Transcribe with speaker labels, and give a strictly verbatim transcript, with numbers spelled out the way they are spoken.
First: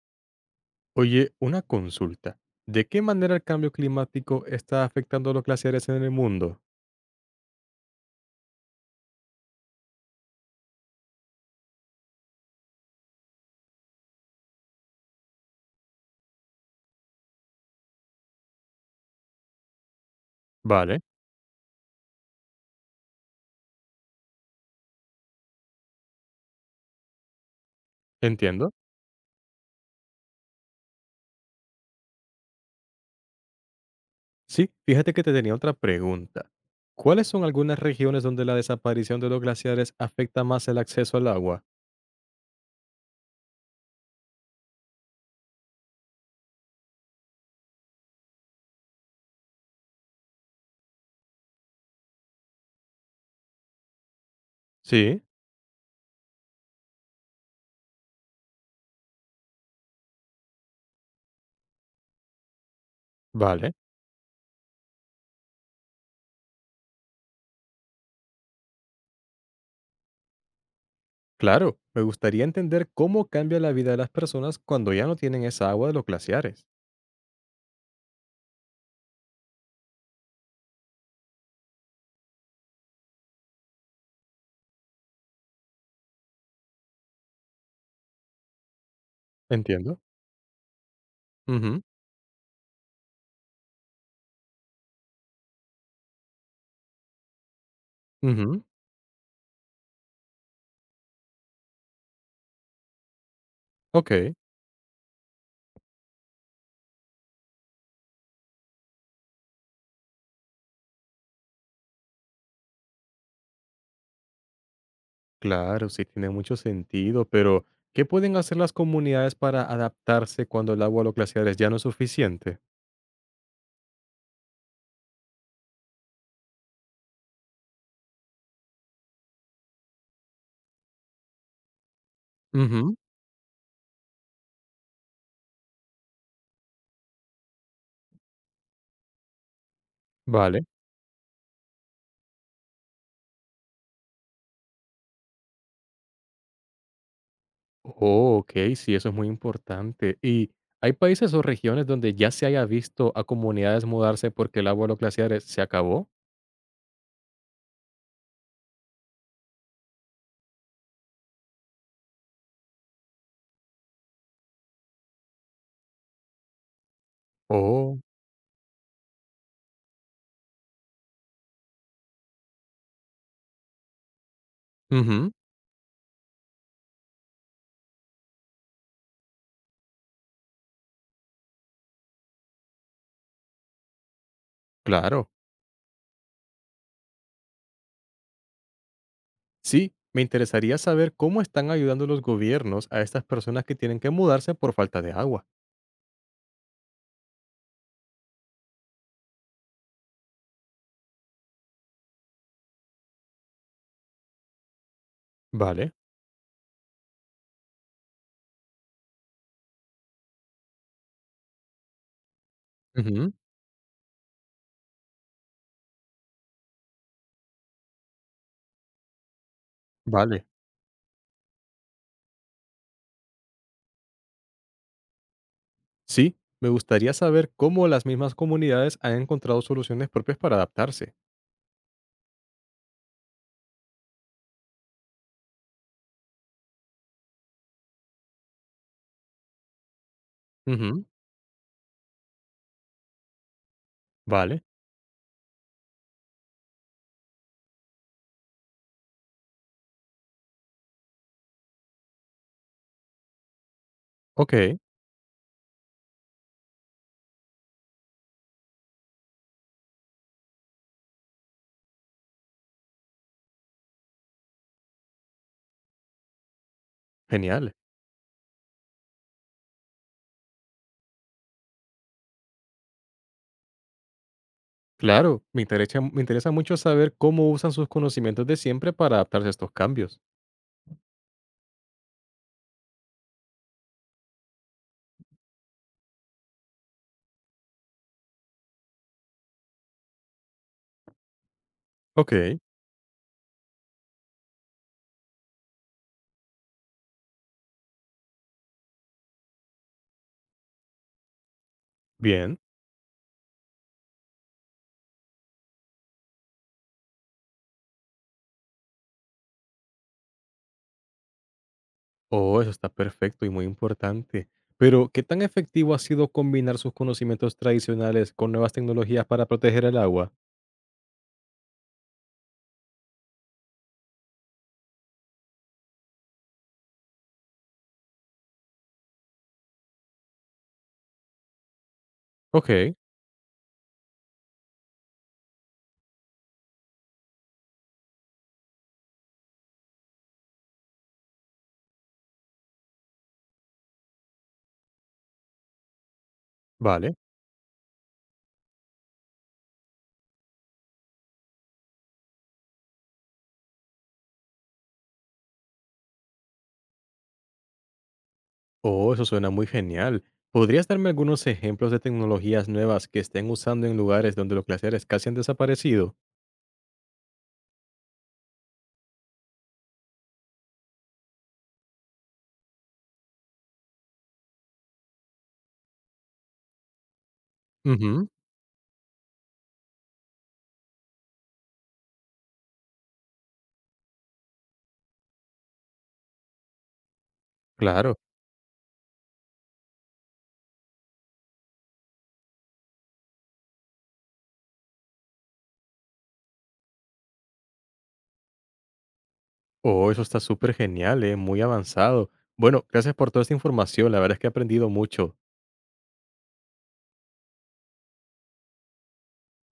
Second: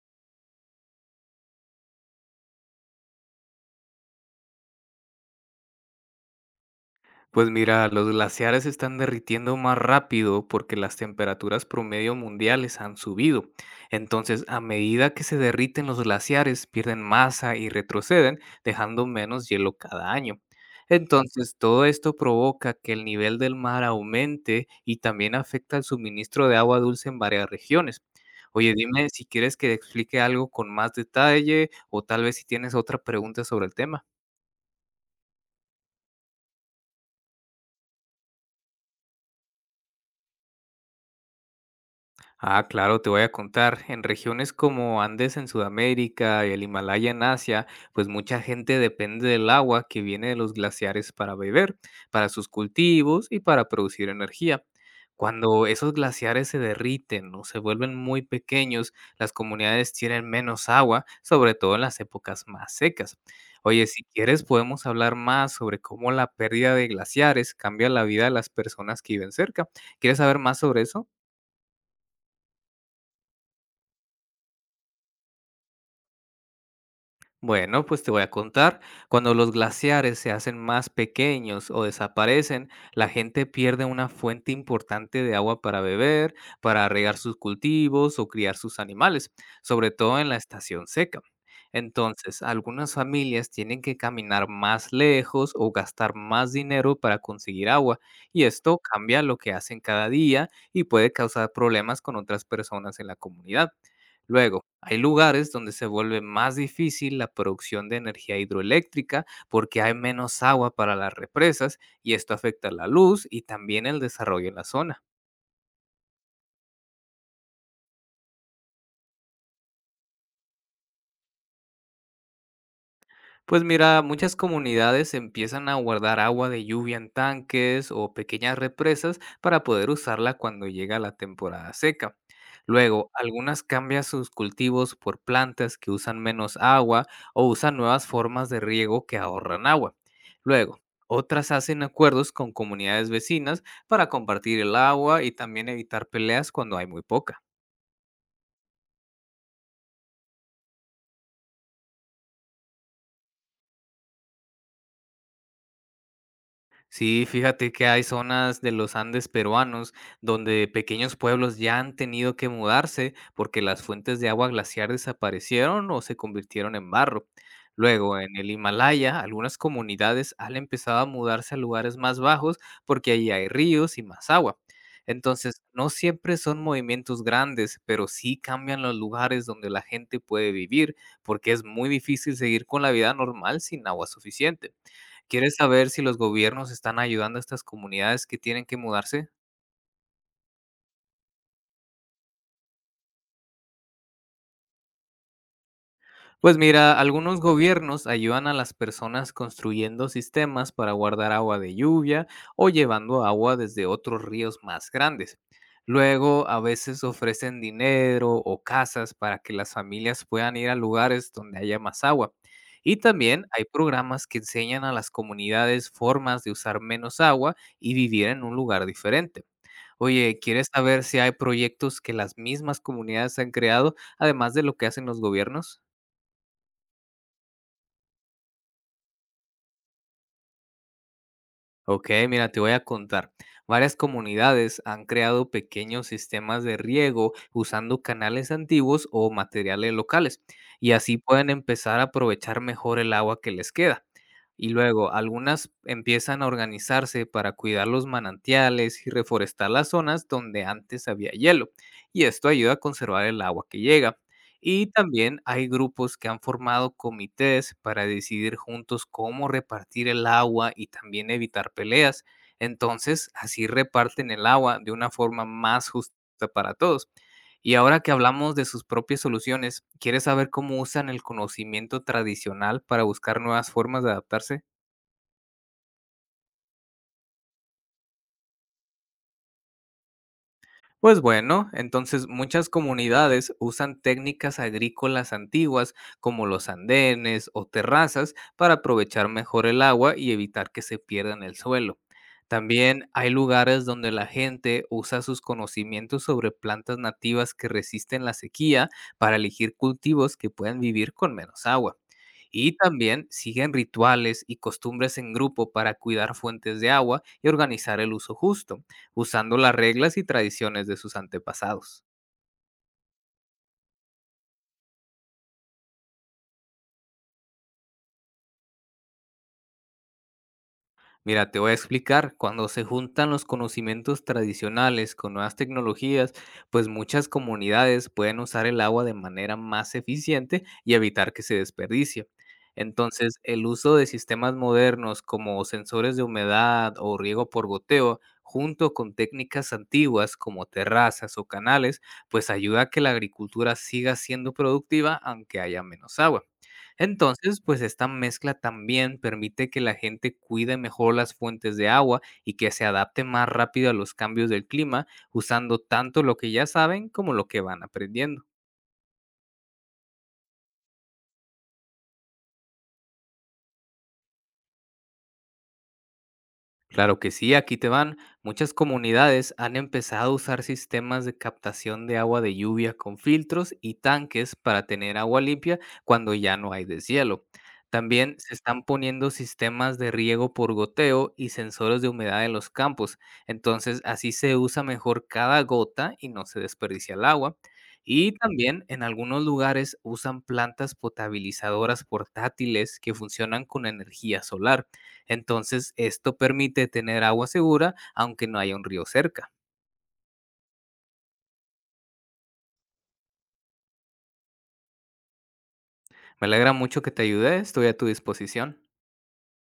Speaker 1: Oye, una consulta. ¿De qué manera el cambio climático está afectando a los glaciares en el mundo?
Speaker 2: Pues mira, los glaciares se están derritiendo más rápido porque las temperaturas promedio mundiales han subido. Entonces, a medida que se derriten los glaciares, pierden masa y retroceden, dejando menos hielo cada año.
Speaker 1: Vale,
Speaker 2: Entonces, todo esto provoca que el nivel del mar aumente y también afecta el suministro de agua dulce en varias regiones.
Speaker 1: entiendo.
Speaker 2: Oye, dime si quieres que te explique algo con más detalle o tal vez si tienes otra pregunta sobre el tema.
Speaker 1: Sí, fíjate que te tenía otra pregunta. ¿Cuáles son algunas regiones donde la desaparición de los glaciares afecta más el acceso al agua?
Speaker 2: Ah, claro, te voy a contar. En regiones como Andes en Sudamérica y el Himalaya en Asia, pues mucha gente depende del agua que viene de los glaciares para beber, para sus cultivos y para producir energía.
Speaker 1: Sí,
Speaker 2: Cuando esos glaciares se derriten o se vuelven muy pequeños, las comunidades tienen menos agua, sobre todo en las épocas más secas.
Speaker 1: vale,
Speaker 2: Oye, si quieres podemos hablar más sobre cómo la pérdida de glaciares cambia la vida de las personas que viven cerca. ¿Quieres saber más sobre eso?
Speaker 1: claro. Me gustaría entender cómo cambia la vida de las personas cuando ya no tienen esa agua de los glaciares.
Speaker 2: Bueno, pues te voy a contar. Cuando los glaciares se hacen más pequeños o desaparecen, la gente pierde una fuente importante de agua para beber, para regar sus cultivos o criar sus animales, sobre
Speaker 1: Entiendo.
Speaker 2: todo en la estación seca.
Speaker 1: Ujú,
Speaker 2: Entonces, algunas familias tienen que caminar más lejos o gastar más dinero para conseguir agua, y
Speaker 1: ujú,
Speaker 2: esto cambia lo que hacen cada día y puede causar problemas con otras personas en la comunidad.
Speaker 1: ok.
Speaker 2: Luego, hay lugares donde se vuelve más difícil la producción de energía hidroeléctrica porque hay menos agua para las represas y esto afecta la luz y también el desarrollo en la zona.
Speaker 1: Claro, sí tiene mucho sentido, pero ¿qué pueden hacer las comunidades para adaptarse cuando el agua a los glaciares ya no es suficiente?
Speaker 2: Pues mira, muchas comunidades empiezan a guardar agua de lluvia en tanques o pequeñas represas para poder usarla cuando llega la temporada seca.
Speaker 1: Ujú.
Speaker 2: Luego, algunas cambian sus cultivos por plantas que usan menos agua o usan nuevas formas de riego que ahorran agua.
Speaker 1: Vale.
Speaker 2: Luego, otras hacen acuerdos con comunidades vecinas para compartir el agua y también evitar peleas cuando hay muy poca.
Speaker 1: Oh, ok, sí, eso es muy importante. ¿Y hay países o regiones donde ya se haya visto a comunidades mudarse porque el agua a los glaciares se acabó?
Speaker 2: Sí, fíjate que hay zonas de los Andes peruanos donde pequeños pueblos ya han tenido que mudarse porque las fuentes de agua glaciar desaparecieron o se convirtieron en barro.
Speaker 1: Oh,
Speaker 2: Luego, en el Himalaya, algunas comunidades han empezado a mudarse a lugares más bajos porque allí hay ríos y más agua.
Speaker 1: ujú,
Speaker 2: Entonces, no siempre son movimientos grandes, pero sí cambian los lugares donde la gente puede vivir porque es muy difícil seguir con la vida normal sin agua suficiente.
Speaker 1: claro.
Speaker 2: ¿Quieres saber si los gobiernos están ayudando a estas comunidades que tienen que mudarse?
Speaker 1: Sí, me interesaría saber cómo están ayudando los gobiernos a estas personas que tienen que mudarse por falta de agua.
Speaker 2: Pues mira, algunos gobiernos ayudan a las personas construyendo sistemas para guardar agua de lluvia o llevando agua desde otros ríos más grandes.
Speaker 1: Vale.
Speaker 2: Luego, a veces ofrecen dinero o casas para que las familias puedan ir a lugares donde haya más agua. Y
Speaker 1: Ujú.
Speaker 2: también hay programas que enseñan a las comunidades formas de usar menos agua y vivir en un lugar diferente. Oye,
Speaker 1: Vale.
Speaker 2: ¿quieres saber si hay proyectos que las mismas comunidades han creado, además de lo que hacen los gobiernos?
Speaker 1: Sí, me gustaría saber cómo las mismas comunidades han encontrado soluciones propias para adaptarse.
Speaker 2: Ok, mira, te voy a contar. Varias comunidades han creado pequeños sistemas de riego usando canales antiguos o materiales locales, y
Speaker 1: Ujú,
Speaker 2: así pueden empezar a aprovechar mejor el agua que les queda.
Speaker 1: vale,
Speaker 2: Y luego, algunas empiezan a organizarse para cuidar los manantiales y reforestar las zonas donde antes había hielo, y esto ayuda a conservar el agua que llega.
Speaker 1: ok,
Speaker 2: Y también hay grupos que han formado comités para decidir juntos cómo repartir el agua y también evitar peleas. Entonces, así reparten el agua de una forma más justa para todos.
Speaker 1: genial.
Speaker 2: Y ahora que hablamos de sus propias soluciones, ¿quieres saber cómo usan el conocimiento tradicional para buscar nuevas formas de adaptarse?
Speaker 1: Claro, me interesa, me interesa mucho saber cómo usan sus conocimientos de siempre para adaptarse a estos cambios.
Speaker 2: Pues bueno, entonces muchas comunidades usan técnicas agrícolas antiguas como los andenes o terrazas para aprovechar mejor el agua y evitar que se pierda en el suelo.
Speaker 1: Ok,
Speaker 2: También hay lugares donde la gente usa sus conocimientos sobre plantas nativas que resisten la sequía para elegir cultivos que puedan vivir con menos agua.
Speaker 1: bien.
Speaker 2: Y también siguen rituales y costumbres en grupo para cuidar fuentes de agua y organizar el uso justo usando las reglas y tradiciones de sus antepasados.
Speaker 1: Oh, eso está perfecto y muy importante. Pero, ¿qué tan efectivo ha sido combinar sus conocimientos tradicionales con nuevas tecnologías para proteger el agua?
Speaker 2: Mira, te voy a explicar, cuando se juntan los conocimientos tradicionales con nuevas tecnologías, pues muchas comunidades pueden usar el agua de manera más eficiente y evitar que se desperdicie.
Speaker 1: Ok,
Speaker 2: Entonces, el uso de sistemas modernos como sensores de humedad o riego por goteo, junto con técnicas antiguas como terrazas o canales, pues ayuda a que la agricultura siga siendo productiva aunque haya menos agua.
Speaker 1: vale.
Speaker 2: Entonces, pues esta mezcla también permite que la gente cuide mejor las fuentes de agua y que se adapte más rápido a los cambios del clima, usando tanto lo que ya saben como lo que van aprendiendo.
Speaker 1: Oh, eso suena muy genial. ¿Podrías darme algunos ejemplos de tecnologías nuevas que estén usando en lugares donde los glaciares casi han desaparecido?
Speaker 2: Claro que sí, aquí te van. Muchas comunidades han empezado a usar sistemas de captación de agua de lluvia con filtros y tanques para tener agua limpia cuando ya no hay deshielo.
Speaker 1: Ujú,
Speaker 2: También se están poniendo sistemas de riego por goteo y sensores de humedad en los campos. Entonces así se usa mejor cada gota y no se desperdicia el agua.
Speaker 1: claro.
Speaker 2: Y también en algunos lugares usan plantas potabilizadoras portátiles que funcionan con energía solar. Entonces, esto permite tener agua segura aunque no haya un río cerca.
Speaker 1: Oh, eso está súper genial, eh, muy avanzado. Bueno, gracias por toda esta información, la verdad es que he aprendido mucho.
Speaker 2: Me alegra mucho que te ayude, estoy a tu disposición.